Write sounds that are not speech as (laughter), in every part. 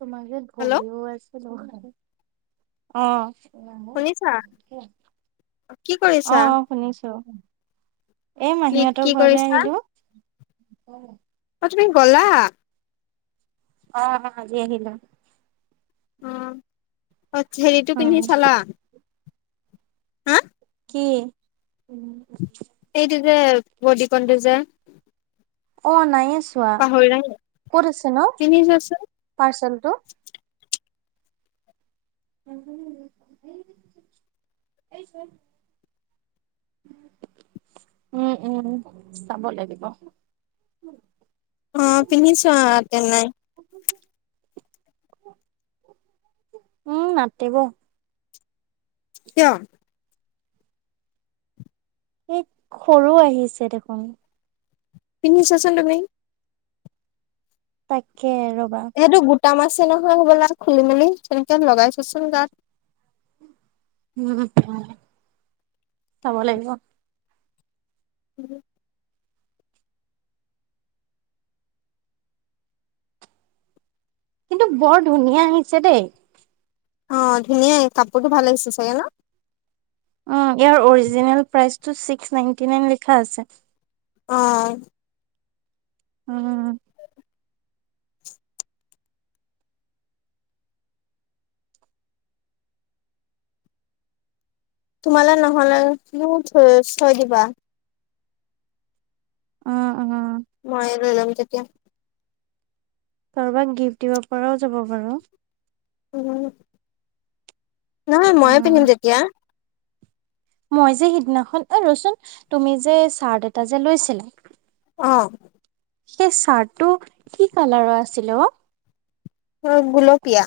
তোমাৰ হেল্ল' ভৰিও আছে (unintelligible) শুনিছা অ। কি কৰিছা অ শুনিছো। এ কি কি মাহীহঁতৰ ঘৰলে কৰিছা আহিলো। এ তুমি গ'লা? অ অ আজি আহিলো। অ আচ্ছা হেৰিটো উম, পিন্ধি চালা? হা? কি? এইটো যে বডিকনটো যে। অ নায়ে চোৱা, পাহৰিলা নি? ক'ত আছে নো পিন্ধি চোৱাচোন পাৰ্চেলটো? (unintelligible) উম উম চাব লাগিব। অ পিন্ধি ছোৱা তেনে। উম নাটিব। কিয়? এই সৰু আহিছে দেখোন। পিন্ধি ছোৱা চোন‌ তুমি। তাকে ৰবা। তাম আছে নহয় বলা খুলি মেলি তেনেকে লগাই থোৱা চোন তাত। উম চাব লাগিব। উম। কিন্তু বৰ ধুনীয়া আহি হৈছে দেই। অ ধুনীয়াই কাপোৰটো ভাল আহিছে চাগে ন। ইয়াৰ অৰিজিনেলস প্ৰাইচইটো ছিক্স নাইনটি নাইন লিখা আছে। অ, উম। তোমাল নহ'লে নো থৈ দিবা। উম উম। মই ৰৈ যাম তেতিয়া? কাৰোবাক গিফ্ট দিব পৰাও যাব বাৰু উ, নহয় ময়ে পিন্ধিম অ', তেতিয়া। মই যে সিদিনাখন ৰচোন তুমি যে চাৰ্ট এটা যে লৈছিলা। আহ। সেই চাৰ্টটো কি কালাৰৰ আছিলে অ'? অ' গুলোপিয়া।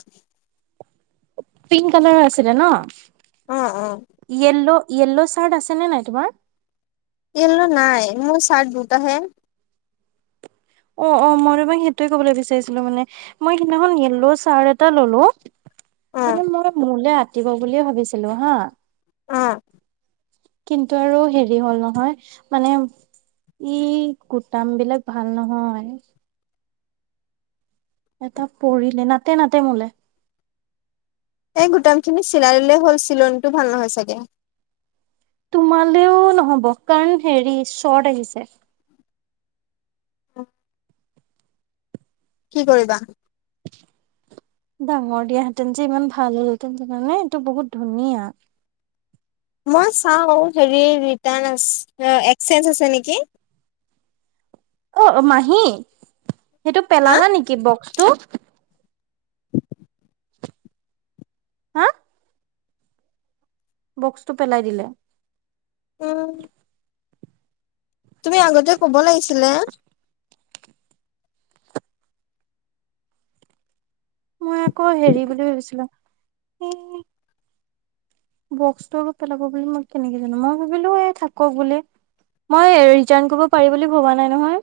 পিংক কালাৰ আছিলে ন অ অ ইয়েল্ল, য়েল্ল চাৰ্ট আছেনেে নাই তোমাৰ? য়েলো নাই মোৰ ছাট দুটা হে অ অ মই তোমাক সেইটোৱে কবলৈ বিচাৰিছিলোঁ মানে মই সেইদিনাখন য়েল্ল চাট এটা ললোঁ। অ মানে মই মোলে আঁতিব বুলিয়ে ভাবিছিলোঁ হা। আহ। কিন্তু আৰু হেৰি হ'ল নহয় মানে ই কুটাম বিলাক ভাল নহয়। এটা পৰিলে, নাতে নাতে মোলে। এই গোটাম খিনি চিলাই লিলে হ'ল চিলনীটো ভাল নহয় চাগে। তোমালেও নহব কাৰণ হেৰি শৰ্ট আহিছে। কি কৰিবা? (inaudible) ডাঙৰ দিয়াহেতেন যে ইমান ভাল হ'লহঁতেন কাৰণে এইটো বহুত ধুনীয়া। মই চাও হেৰি ৰিটাৰ্ণ আছে একচেঞ্জ আছে নেকি। (inaudible) অ' মাহী, সেইটো হা পেলালা নেকি বক্সটো। হা? বক্সটো পেলাই দিলে। উম। তুমি আগতে কব লাগিছিলে। মই আকৌ হেৰি বুলি ভাবিছিলো, এ বক্সটোৰো পেলাব বুলি মই কেনেকে জানো মই ভাবিলো এ থাকো বোলে। মই ৰিটাৰ্ণ কৰিব পাৰি বুলি ভবা নাই নহয়।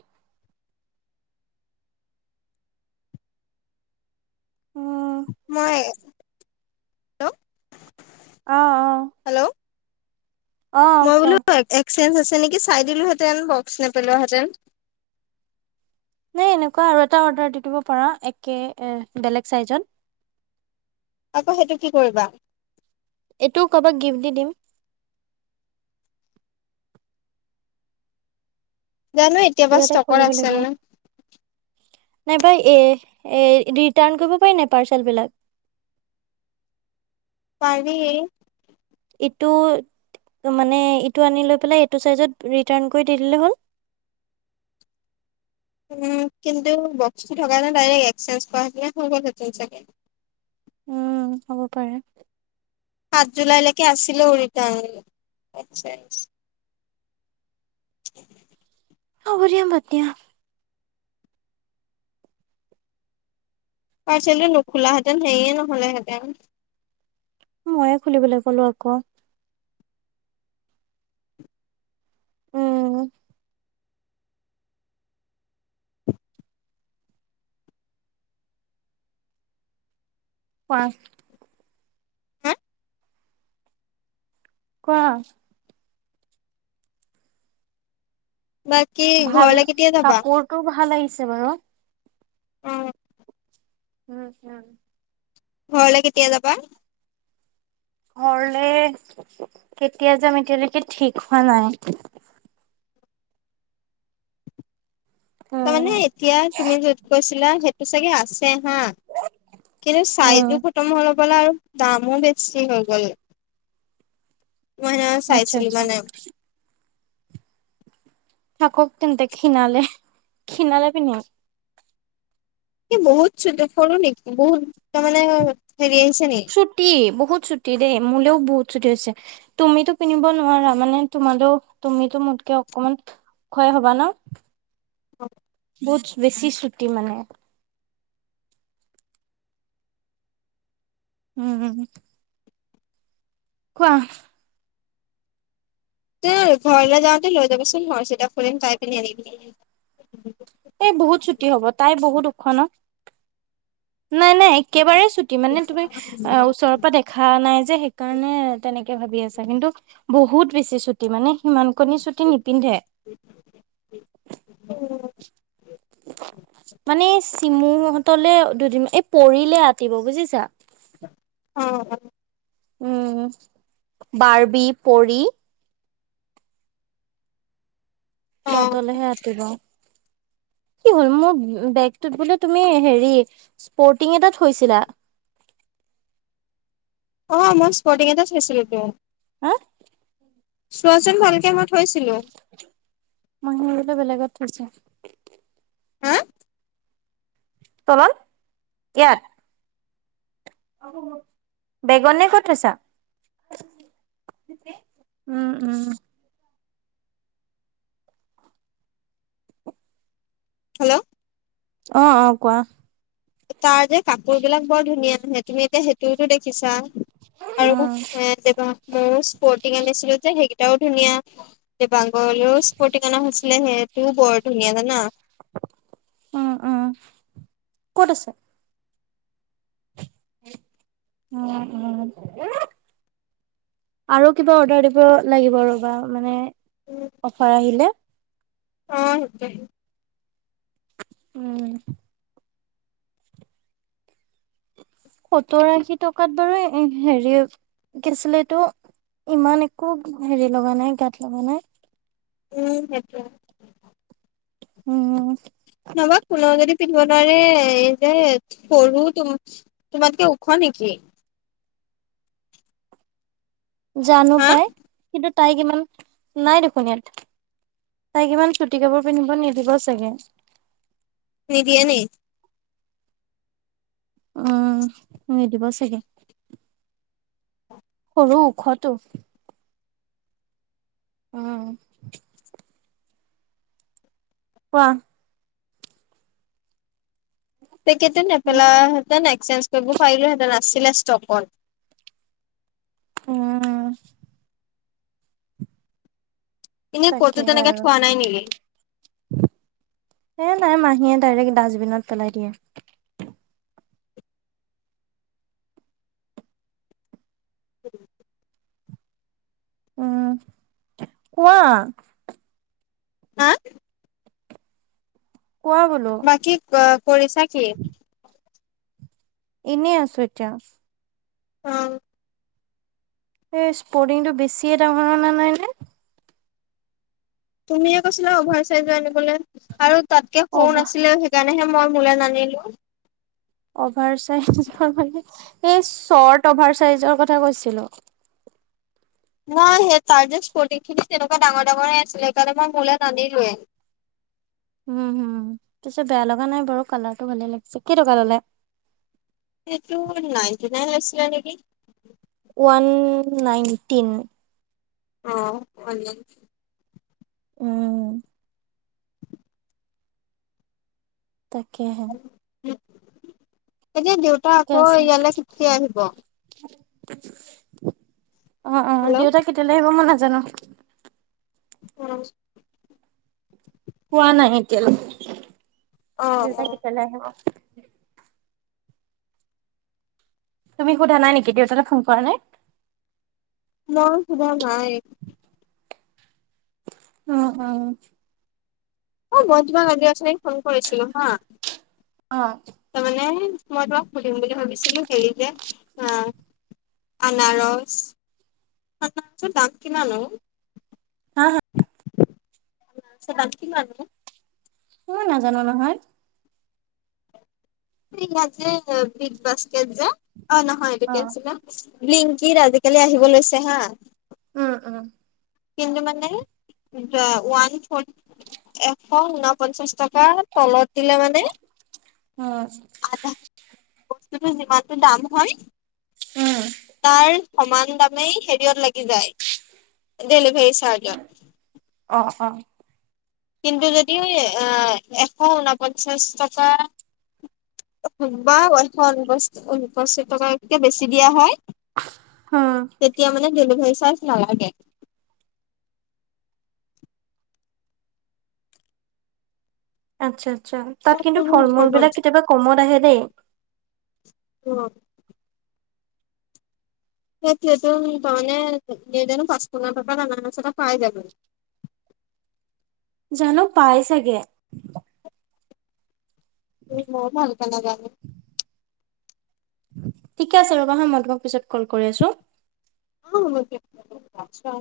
উম মই হেল্ল' আহ অ'। হেল্ল', অ অ মই কোৱা বোলো এক্সেঞ্জ আছে নেকি চাই দিলোহেতেন বক্স নেপেলোৱা হেঁতেন। নাই এনেকোৱাই আৰু এটা অৰ্ডাৰ দি দিব পাৰা একে বেলেগ চাইজট। আকৌ সেইটো কি কৰিবা? এইটোও কৰবাক গিফ্ট দি দিম। জানো এতিয়াবা কিবা এটা ষ্টকৰ কৰিব আছে ন? নাই পাই এ ৰিটাৰ্ণ কৰিব পাৰি নাই পাৰ্চেল বিলাক? (inaudible) পাৰি (unintelligible) এইটো টো মানে এইটো আনি লৈ পেলাই, এইটো চাইজত ৰিটাৰ্ণ কৰি দে দিলে হল। (inaudible) উ কিন্তু বক্সটো থকা নে ডাইৰেক্ট এক্সেঞ্জ (unintelligible) গ'লহেতেন (unintelligible) চেকেণ্ উম হব পাৰে। সাত জুলাইলৈকে আছিলো ৰিটাৰণ অ, (inaudible) অ' বঢ়িয়া, (unintelligible) পাৰ্চলীটো নোখোলা হেঁতেন সেয়ে নহলেহেঁতেন ময়েই খুলিবলৈ কলোঁ আকৌ। উম। পাৰফেক্ট। হা কোৱা। বাকী, ভাল ঘৰলৈ কেতিয়া যাবা? কাপোৰটো ভাল আহিছে বাৰু অ'। উম, উম। ঘৰলে কেতিয়া যাবা? ঘৰলে কেতিয়া যাম, এতিয়ালৈকে ঠিক হোৱা নাই। তাৰ মানে উম এতিয়া তুমি যত কৈছিলা সেইটো চাগে আছ হা কিন্তু উম চাইজো ফট (inaudible) বল আৰু দামো বেছি হৈ গ'ল। ম আচ্ছা আচ্ছা নাম (unintelligible) নাম। থাকক তেন্তে খীণালে খীণালে পিন্ধিম। এই বহুত (unintelligible) বহুত তাৰমানে (unintelligible) নি ছুটি বহুত ছুটি দেই। মোলেও বহুত ছুটি হৈছে। তুমিতো পিন্ধিব নোৱাৰা মানে তোমালেও তুমিতো মোতকে অকমান ওখই হ'বা ন'? বহুত বেছি ছুটি মানে। উম। কোৱা। এই ঘৰলৈ যাওঁতে লৈ যাবিচোন! হৰ্ষিতাক (unintelligible) তাই (unintelligible) আনিবি। এই বহুত ছুটি হ'ব! তাই বহুত ওখ ন'। নাই, নাই, একেবাৰে ছুটি মানে তুমি আহ! ওচৰৰ পৰা দেখা নাই যে সেইকাৰণে তেনেকে ভাবি আছা কিন্তু বহুত বেছি ছুটি! মানে সিমানকণি ছুটি নিপিন্ধে। (unintelligible) মানে চিমুহতলে দুদিন এই পৰিলে আতিব বুজিছা। অ উম বৰ্বি, পৰি অ তহতলৈহে আতিব। কি হ'ল মোৰ বেগটোত বোলে তুমি হেৰি স্পৰ্টিং এটা থৈছিলা? (inaudible) অ মই স্পৰ্টিং এটা থৈছিলোঁ টো। হা, চোৱাচোন ভালকে মই থৈছিলো? মই ভাবিলোঁ বেলেগত থৈছা। হা তলত ইয়াত বেগনে ক'ত থৈছা? উম উম হেল্ল' অঁ অঁ কোৱা তাৰ যে কাপোৰ বিলাক বৰ ধুনীয়াে তুমি এতিয়া সেইটোতো দেখিছা? আৰু উম এ যে মইও স্পৰ্টিং আনিছিলো যে সেইকেইটাও ধুনীয়া যে দীপাংকৰ স্পৰ্টিং কানা হৈছিলে সে তু বহুত ধুনীয়া জানা। উম উম ক'ত আছ? উম উম আৰু কিবা অৰ্ডাৰ দিব লাগিব মানে ৰবা অফাৰ আহিলে। অ' তাকে। উম'। সত্তৰ আশী টকাত বাৰু হেৰি কি আছিলে এইটো ইমান একো হেৰি লগা নাই গাত লগা নাই। উম' সেইটোৱেই। উম'। নহবা কোনেও যদি পিন্ধিব নাৱাৰে, এই যে সৰুটো তোমাতকে ওখ নেকি? জানো হা পাই, কিন্তু তাইক ইমান নাই দেখোন ইয়াত তাই ইমান চুটি কাপোৰ পিন্ধিব নিদিব চাগে। নিদিয়ে নি? উম, নিদিব চাগে। সৰু ওখটো। আহ। কোৱা। (unintelligible) চেঞ্চ কৰিব পাৰিলোঁ হেঁতেন আছিলে ষ্টকত। উম'। এনে ক'তো তাকেহে তেনেকে আৰু থোৱা নাই নেকি এ নাই মাহীয়ে ডাইৰেক্ট ডাষ্টবিনত পেলাই দিয়ে। (inaudible) উম কোৱা। আ কোৱা বোলো বাকী কৰিছা কি? এনেই আছো এতিয়া। অ', এই স্প্ৰদিংটো বেছিয়ে ডাঙৰ অনা নাই নে? তুমিয়ে কৈছিলা অভাৰ চাইজৰ আনিবলৈ আৰু তাতকে সৰু অভাৰ নাছিলে সেইকাৰণে। (inaudible) মই মোলে নানিলো। অভাৰ চাইজৰ মানে? এই চৰ্ট অভাৰ চাইজৰ কথা কৈছিলোঁ। (inaudible) মই সেই তাৰ যে স্পৰ্টিং খিনি তেনেকুৱা ডাঙৰ ডাঙৰে আছিল সেইকাৰণে মই মোলে নানি লোৱে। (inaudible) উম' হম! পিছে বেয়া লগা নাই বাৰু কালাৰটো ভালেই লাগিছে কেই টকা ল'লে? এইটো নাইন'টি নাইন লছিলে নেকি। ওৱান নাইনটিন অ', ওৱান নাইনটিন উম', তাকে হে এতিয়া দেউতা ঠিকে আকৌ আছে ইয়ালৈ কেতিয়া আহিব? অ', অ', হেল্ল' দেউতা কেতিয়ালৈ আহিব মই নাজানো। (inaudible) কোৱা নাই এতিয়ালকে দেউতা অ কেতিয়ালে আহিব? তুমি সোধা নাই নেকি? দেউতালে ফোন কৰা নাই? মই সুধা নাই অ', অ', অ', মই তোমাৰ আজি অথনি ফোন কৰিছিলোঁ হা। অ তাৰমানে মই তোমাক সুধিম বুলি ভাবিছিলোঁ দেৰিকে অ', আনাৰস আনাৰসৰ দাম কিমান অ',? হা হা আছে দাম কিমান অ', মই নাজানোঁ নহয়। ইয়াত যে বিগ বাস্কেট যে অ', নহয় এইটো অ কি আছিলে লিংকিৰ আজিকালি আহিব লৈছে হা। উম', উম'। কিন্তু মানে, ওৱান ফৰ এশ ঊনপঞ্চাশ টকা তলত দিলে মানে, উম আধা তুমি যিমানতো দাম হয়। উম তাৰ সমান দামেই হেৰিয়ত লাগি যায়। ডেলিভাৰী চাৰ্জত অ', অ', কিন্তু যদি এশ উনপঞ্চাশ টকা বা (inaudible) টকাতকে বেছি দিয়া হয়? উম তেতিয়া মানে ডেলিভাৰী চাৰ্ছ নালাগে। আচ্ছা, আচ্ছা তাত তাততো কিন্তু ফল বহুত মূল কম বিলাক কেতিয়াবা কমত আহে দেই। অহ'। সেইতোয়েটো কাৰণে দেউতাই পাঁচশ টকা আমাৰ পৰা পাই জনো। জানো, পাই চাগে। মই ভালকে নজনো। ঠিকে আছে ৰ'বা হা, মই তোমাক পিছত কল কৰি আছোঁ। আচ্ছা।